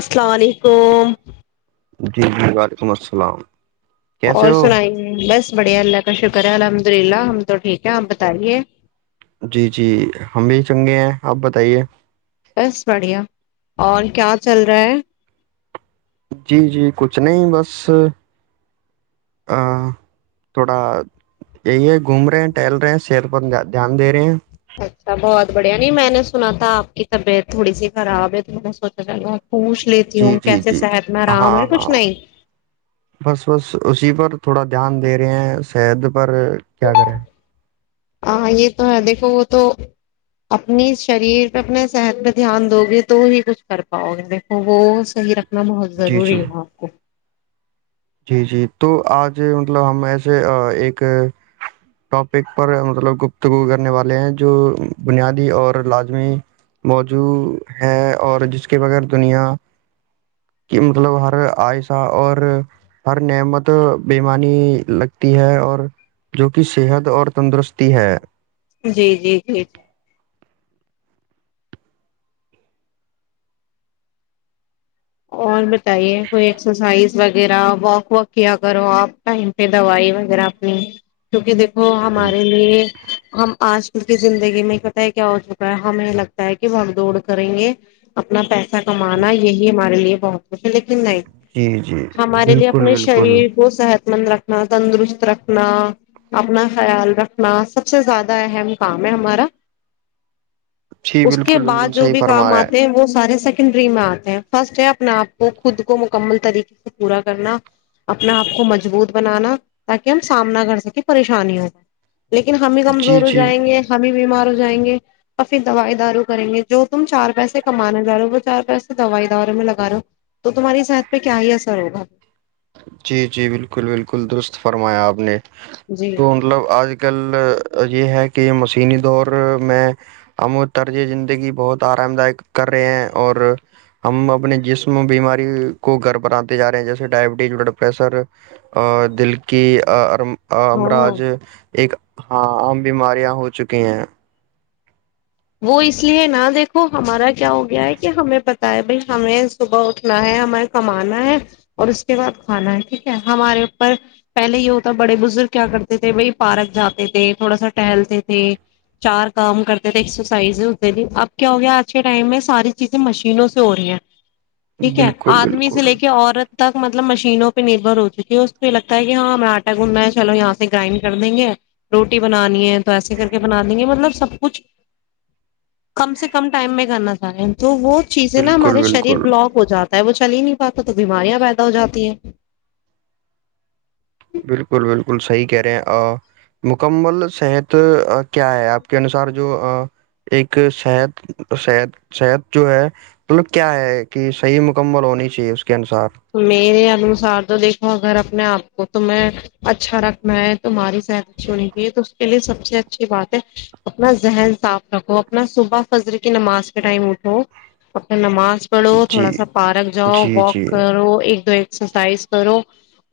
السلام علیکم جی جی وعلیکم السلام کیسے اور ہو سنائی بس بڑھیا اللہ کا شکر کریں الحمد للہ ہم تو ٹھیک ہے آپ بتائیے جی جی ہم بھی چنگے ہیں آپ بتائیے بس بڑھیا اور کیا چل رہا ہے جی جی کچھ نہیں بس تھوڑا یہی ہے گھوم رہے ٹہل رہے ہیں صحت پر دھیان دے رہے ہیں اچھا بہت بڑھیا نہیں میں نے سنا تھا آپ کی طبیعت تھوڑی سی خراب ہے تو میں سوچا ج گا پوچھ لیتی جی ہوں جی کیسے جی صحتنا ہاں رام ہے کچھ ہاں نہیں تو تھوڑا دھیان دے رہے ہیں شہد پر کیا کریں ہاں یہ تو ہے دیکھو وہ تو اپنی شریر پہ اپنے صحت پہ دھیان دو گے تو ہی کچھ کر پاؤ گے دیکھو وہ صحیح رکھ تنا بہت جی جی ضروری ہے آپ کو جی جی تو آج مطلب ہم ایسے ایک ٹاپک پر مطلب گپتگو کرنے والے ہیں جو بنیادی اور لازمی موجو ہے اور جس کے بغیر دنیا کہ مطلب ہر آہستہ اور ہر نعمت بیےمانی لگتی ہے اور جو کہ صحت اور تندرستی ہے جی جی جی جی اور بتائیے کوئی ایکسرسائز وغیرہ واک واک کیا کرو آپ ٹائم پہ دوائی وغیرہ اپنی کیونکہ وہ ہمارے لیے ہم آج کل کی زندگی میں ہی پت ہے کیا ہو چکا ہے ہمیں لگتا ہے کہ وہڑ دوڑ کریں گے اپنا پیسہ اا کمانا یہی لیے بہت لیکن نہیں جی جی ہمارے لیے بالکل اپنے بالکل شریر کو صحت مند رکھنا تندرست رکھنا اپنا خیال رکھنا سب سے زیادہ اہم کام ہے ہمارا جی اس کے بالکل بالکل بعد جو صحیح بھی کام فرمایا ہے آتے ہیں وہ سارے س نڈری میں آتے ہیں فرسٹ ہے اپنا آپ کو خود کو مکمل طریقے سے پورا کرنا اپنا آپ کو مضبوط بنانا تاکہ ہم سامنا کر سکیں پریشانی ہو جائے لیکن ہم بھی جی کمزور ہو جی جائیں گے ہم بھی بیمار ہو جائیں گے اور پھر دوائی دارو کریں گے جو تم چار پیسے کمانا چاہ رہے ہو وہ چار پیسے دوائی دورے میں لگا رہا ہو تو تمہاری صحت پہ کیا ہی اثر ہوگا جی جی بالکل بالکل درست فرمایا آپ نے جی تو مطلب آج کل یہ ہے کہ مشینی دور میں ہم و طرز زندگی بہت آرام دائک کر رہے ہیں اور ہم اپنے جسم بیماری کو گڑبناتے جا رہے ہیں جیسے ڈائب جا پسر اور دل کیرم ہاں ہمراج ایک [unintelligible] ہاں عام بیماریاں ہو چکی ہیں وہ اس لیے نا دیکھو ہمارا کیا ہو گیا ہے کہ ہمیں پت ہے بھائی ہمیں صبح اٹھنا ہے ہمیں کمانا ہے اور اس کے بعد کھانا ہے ٹھیک ہے ہمارے اوپر پہلے یہ ہوتا بڑے بزرگ کیا کرتے تھے بھائی پارک جاتے تھے تھوڑا سا ٹہلتے تھے چار کام کرتے تھے ایک سو سائز اب کیا ہو گیا آج کے ٹائم میں ساری چیزیں مشینوں سے ہو رہی ہیں ٹھیک ہے بالکل آدمی سے بالکل لے کے عورت تک مطلب مشینوں پہ نربھر ہو چک ہے اس کو یہ لگتا ہے کہ ہاں ہمیں آٹا گننا ہے چلو یہاں سے گرائنڈ کر دیں گے روٹی بنانی ہے تو ایسے کر کے بنا دیں گے مطلب سب کچھ کم سے کم ٹائم میں کرنا چاہے ہیں تو وہ چیزیں نا بالکل ہمارے شریر بالکل بلاک ہو جاتا وہ چل ہی نہیں پاتا تو بیماریاں پیدا ہو جاتی ہیں بالکل بالکل بالکل صحیح کہہ رہے ہیں مکمل صحت کیا ہے آپ کے انسار جو ایک صحت صحت صحت جو ہے مطلب کیا ہے کہ صحیح مکمل ہونی چاہیے اس کے انوسار تو میرے انوسار تو دیکو اگر آپ کو تمیں اچھا رکھنا ہے تمہاری صحت اچھی ہونی چاہیے تو اس کے لیے سب سے اچھی بات ہے اپنا ذہن صاف رکھو اپنا صبح فضر کی نماز کے ٹائم اٹھو اپنا نماز پڑو جی تھوڑا سا پارک جاؤ جی واک جی کرو ایک دو ایک ایکسرسائز کرو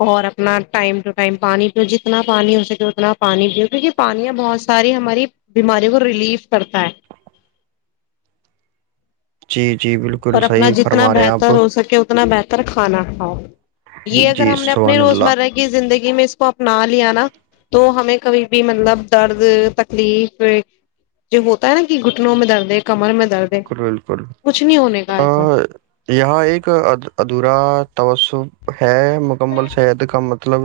اور اپنا ٹائم ٹو ٹائم پانی پیو جتنا پانی ہو سکے اتنا پانی پیو کیونکہ پانیاں بہت ساری ہماری بیماریوں کو ریلیف کرتا ہے جی جی بالکل اور اپنا صحیح جتنا فرما رہے ہیں آپ بہتر ہو سکے اتنا بہتر کھانا کاؤ یہ اگر جی ہم نے اپنے سبحان اللہ روزمرہ کی زندگی میں اس کو اپنا لیا نا تو ہمیں کبھی بھی مطلب درد تکلیف جو ہوتا ہے نا کہ گھٹنوں میں درد ہے کمر میں درد ہے بالکل بالکل کچھ نہیں ہونے کا ا ایسا یہاں ایک ادھورا توس س ہے مکمل صحت کا مطلب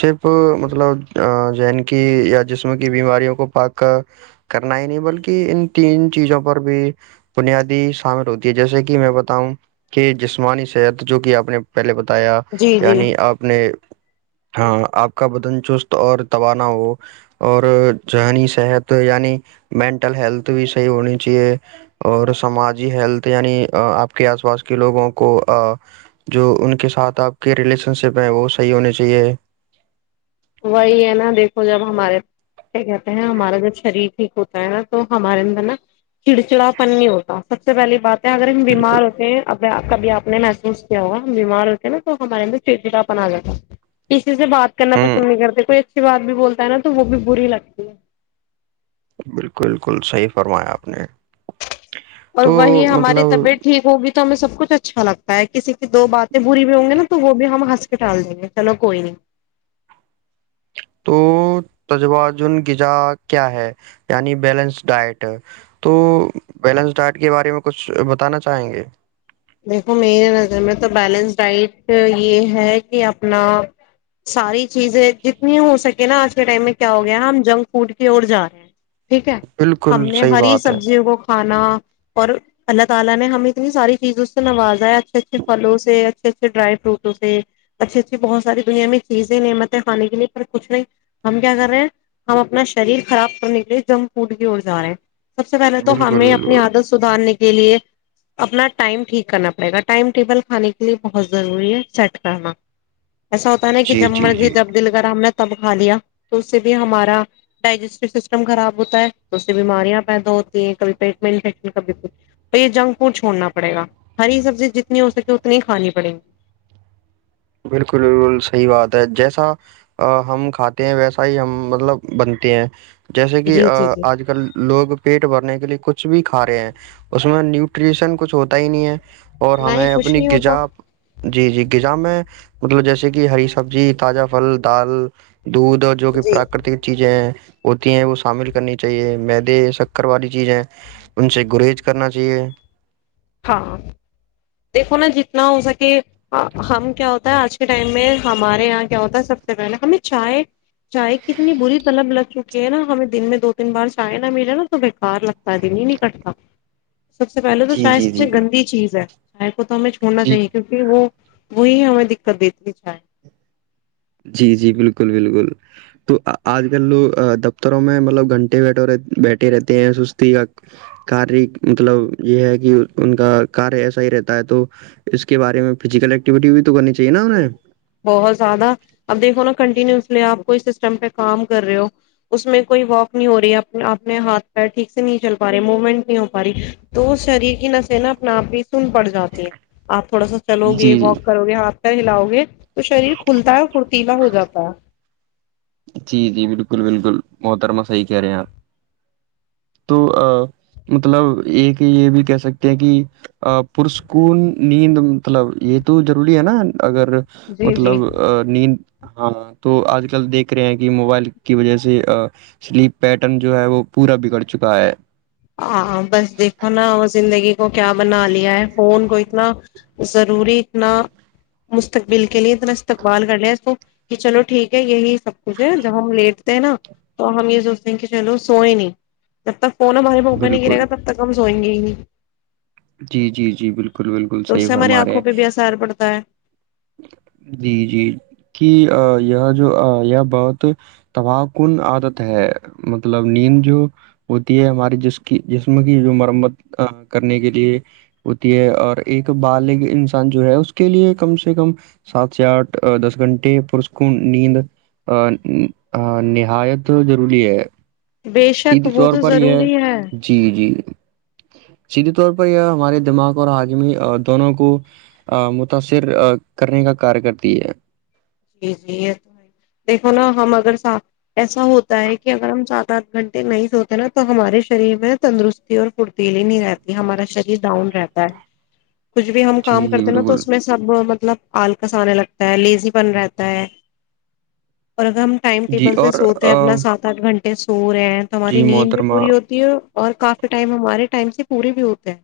صرف مطلب ذہن کی یا جسم کی بیماریوں کو پاک کرنا ہی نہیں بلکہ ان تین چیزوں پر بھی بنیادی شامل ہوتی ہے جیسے کہ میں بتاؤں کہ جسمانی صحت جو کہ آپ نے پہلے بتا بتایا جی جی یعنی آپ نے ہاں آپ کا بدن چست اور توانا ہو اور ذہنی صحت یعنی مینٹل ہیلتھ بھی صحیح ہونی چاہے اور سماجی ہیلتھ یعنی آپ کے آس پاس کے لوگوں کو جو ان کے ساتھ آپ کے ریلیشن شپ ہیں وہ صحیح ہونی چاہیے وہی ہے نا دیکھو جب ہمارے کیا کہتے ہیں ہمارا جب شریر ٹھیک ہوتا ہے نا تو ہمارے اندر نا چڑچڑاپن نہیں ہوتا سب سے پہلی بات اگر ہم بالکل، بیمار ہوتے ہیں کبھی آپ نے محسوس کیا ہوا ہم بیمار ہوتے ہیں نا تو ہمارے اندر چڑچڑاپن آ جاتا سے بات کرنا ہوں پسند نہیں کرتے کوئی اچھی بات بھی بولتا ہے نا تو وہ بھی بری لگتی ہے بالکل بالکل صحیح فرمایا آپ نے اور تو وہی ہماری مطلب طبیعت ٹھیک ہوگی تو ہمیں سب کچھ اچھا لگتا ہے کسی کی دو باتیں بری بھی ہوں گی نا تو وہ بھی ہم ہنس کے ٹال دیں گے چلو کوئی نہیں تو تجن غذا کیا ہے یعنی بیلنس ڈائٹ تو بیلنس ڈائٹ کے بارے میں کچھ بتانا چاہیں گے دیکھو میے نظر میں تو بیلنس ڈائٹ یہ ہے کہ اپنا ساری چیزیں جتنی ہو سکے نا آج کے ٹائم میں کیا ہو گیا ہے ہم جنک فوڈ کی اور جا رہے ہیں ٹھیک ہے ہم بالکل نے صحیح ہری بات ہے سبزیوں کو جی بھائی، بالکل صحیح کہا آپ نے ا سے نوازا ہے اچھے اچھے پھلوں سے اچھے اچھے ڈرائی فروٹوں سے اچھے اچھے بہت ساری دنیا میں چیزیں نعمتیں کھانے کے لیے پر کچھ نہیں ہم کیا کر رہے ہیں ہم اپنا شریر خراب کرنے کے لیے جنک فوڈ کی اور جا رہے ہیں [inaudible] سب سے پہلے تو بالکل ہمیں اپنی بالکل عادت سدھارنے کے لیے اپنا ٹائم ٹھیک کرنا پڑے گا ٹائم ٹیبل کھانے کے لیے بہت ضروری ہے سیٹ کرنا ایسا ہوتا نا کہ جی جب جی مرضی جی جب دل کر ہم نے تب کا لیا تو اس سے بھی ہمارا ڈائجسٹو سسٹم خراب ہوتا ہے تو اس سے بیماریاں پیدا ہوتی ہیں کبھی پیٹ میں انفشن کبھی تو یہ جنک فوڈ چھوڑنا پڑے گا ہری سبزی جتنی ہو سکے اتنی ہی کھانی پڑیں گی بالکل بالکل صحیح بات ہے جیسا ہم کھاتے ہیں ویسا ہی ہم مطلب بنتے ہیں جیسے کہ جی جی جی آج کل لوگ پیٹ بھرنے کے لیے کچھ بھی کھا رہے ہیں اس میں نیوٹریشن کچھ ہوتا ہی نہیں ہے اور نہیں ہمیں کچھ اپنی نہیں ہوتا غذا جی جی غذا میں مطلب جیسے کہ ہری سبزی تازہ پھل دال دودھ اور جو کہ جی پراکرتک چیزیں ہیں ہوتی ہیں وہ شامل کرنی چاہیے میدے شکر والی چیزیں ان سے گریریز کرنا چاہیے ہاں دیکھو نا جتنا ہو سکے ہم کیا ہوتا ہے آج کے ٹائم میں ہمارے یہاں کیا ہوتا ہے سب ہمیں چائے چائے کی اتنی بری طلب لگ چکی ہے نا ہمیں دن میں دو تین بار چائے نہ ملے نا تو بےکار لگتا ہے دن ہی نہیں کٹتا سب سے پہلے تو جی چوائس جی جی گندی چیز ہے آ [inaudible] کو تو ہمیں چھوڑنا جی چاہیے کیکہ وہ [inaudible] وہیں ہمیں دقت دیتینی چاہیں جی جی بالکل بالکل تو آج کل لوگ دفتروں میں مطلب گھنٹے بیھ بیٹھے رہتے ہیں سستی کا ک مطلب یہ ہے کہ ان کا کار ایسا ہی رہتا ہے تو اس کے بارے میں فزیکل ایکٹیویٹی بھی تو کرنی چاہیے نا انہیں بہت زیادہ [inaudible] اب دیکھو نا کنٹینیوسلی آپ کوئی سسٹم پہ کام کر رہے ہو اس میں کوئی واک نہیں ہو رہی ہے اپنے ہاتھ پیر ٹھیک سے نہیں چل پا رہے موومنٹ نہیں ہو پا رہی تو شریر کی نسیں نا اپنے آپ ہی سن پڑ جاتے ہیں آپ تھوڑا سا چلو گے جی واک کرو گے ہاتھ ہ لؤ گے [inaudible] تو شریر کھلتا ہے فھرتیلا ہو جپا [inaudible] جی جی بالکل بالکل محترما صحیح کہہ رہے ہیں آپ تو مطلب ایک یہ بھی کہہ سکتے ہیں کہ پرسکون نیند مطلب یہ تو ضروری ہے نا اگر جی جی مطلب نیند ہاں تو آج کل دیک د رہے ہیں کہ موبائل کی وجہ سے سلیپ پیٹرن جو ہے وہ پورا بگڑ چکا ہے آ بس دیکھو نا اور زندگی کو کیا بنا لیا ہے فون کو اتنا ضروری اتنا مستقبل کے لیے اتنا استقبال کر لیا اس کو کہ چلو ٹھیک ہے یہی سب کچھ ہے جب ہم لیٹتے ہیں نا تو ہم یہ سوچتے ہیں کہ چلو سوئے نہیں جب تک فون ا ہوک نہیں بالکل گرے گا تب تک ہم سو گ [unintelligible] جی جی جی بالکل بالکل صحیح سے ہماری فرمارے آنکھوں ہیں پہ بھی اثر پڑتا ہے جی جی کہ یہ جو یہ بہت تباہ کن عادت ہے مطلب نیند جو ہوتی ہے ہماراری جس کی جسم کی جو مرمت کرنے کے لیے ہوتی ہے اور ایک بالغ انسان جو ہے اس کے لیے کم سے سے کم سات سے آٹھ دس گھنٹے پرس کو نیند ا نہایت ضروری ہے بے شک سیدھے وہ طور تو پر یہ ضروری ہے جی جی سیدھے طور پر یہ ہمارے دماغ اور آجمی دونوں کو متاثر کرنے کا کار کرتی ہے جی جی یہ تو ہے دیکھو نا ہم اگر سات ایسا ہوتا ہے کہ اگر ہم سات آٹھ گھنٹے نہیں سوتے نا تو ہمارے شریر میں تندرستی اور پھرتیلی نہیں رہتی ہمارا شریر ڈاؤن رہتا ہے کچھ بھی ہم جی کام جی کرتے نا تو بالکل اس میں سب مطلب آلکس آنے لگتا ہے لیزی بن رہتا ہے اور اگر ہم ٹائم جی ٹیبل سے اور سوتے آ، ہیں اپنا سات آٹھ گھنٹے سو رہے ہیں تو ہماری جی نیند جو محترمہ پوری ہوتی ہے اور کافی ٹائم ہمارے ٹائم سے پورے بھی ہوتے ہیں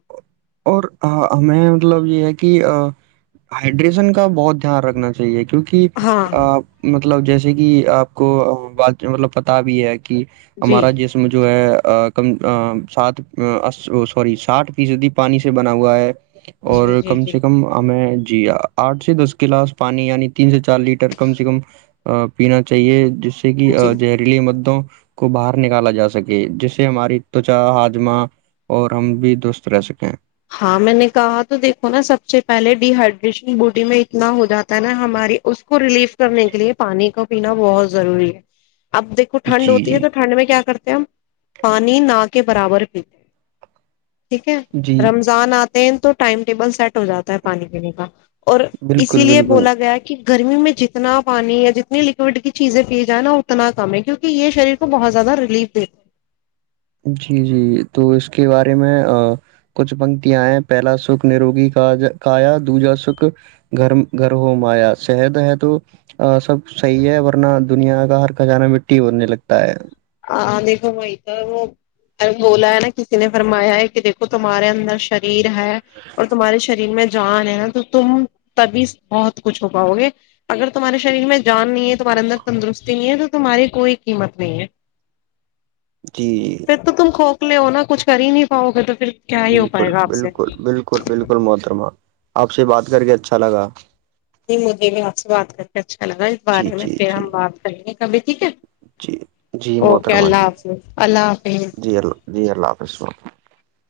اور ہمیں مطلب یہ ہے کہ ہائڈریشن کا بہت دھیان رکھنا چاہیے کہ کیونکہ ہاں مطلب جیسے ج کہ آپ کو بات مطلب پتا بھی ہے کہ کہ جی ہمارا جسم جو ہے کم سات سی ساٹ فیصدی پانی سے بنا ہوا ہے جی اور جی کم جی سے کم ہمیں جی آٹھ سے دس گلاس پانی یعنی تین سے چار لیٹر کم سے کم پینا چاہیے ج جیسے کہ جی زہریلی مدوں کو باہر نکالا جا سکے جس سے ہماری تچا ہاجمہ اور ہم بھی درست رہ سکے ہاں میں نے کہا تو دیکھو نا سب سے پہلے ڈی ہائڈریشن بوڈی میں اتنا ہو جاتا ہے نا ہماری اس کو ریلیف کرنے کے لیے پانی کا پینا بہت ضروری ہے اب دیکو ٹھنڈ جی ہوتی ہے تو ٹھنڈ میں کیا کرتا پانی نہ کے برابر پیتے ہیں ٹھیک ہے جی جی رمضان آ بالکل بالکل [unintelligible] [unintelligible] [unintelligible] [unintelligible] [unintelligible] [unintelligible] [unintelligible] جی جی [unintelligible] [unintelligible] ہی ہو پائے گا آپ سے [unintelligible] [unintelligible] [unintelligible] جی [unintelligible] جی جی [unintelligible] اوکے اللہ حافظ اللہ حافظ [unintelligible]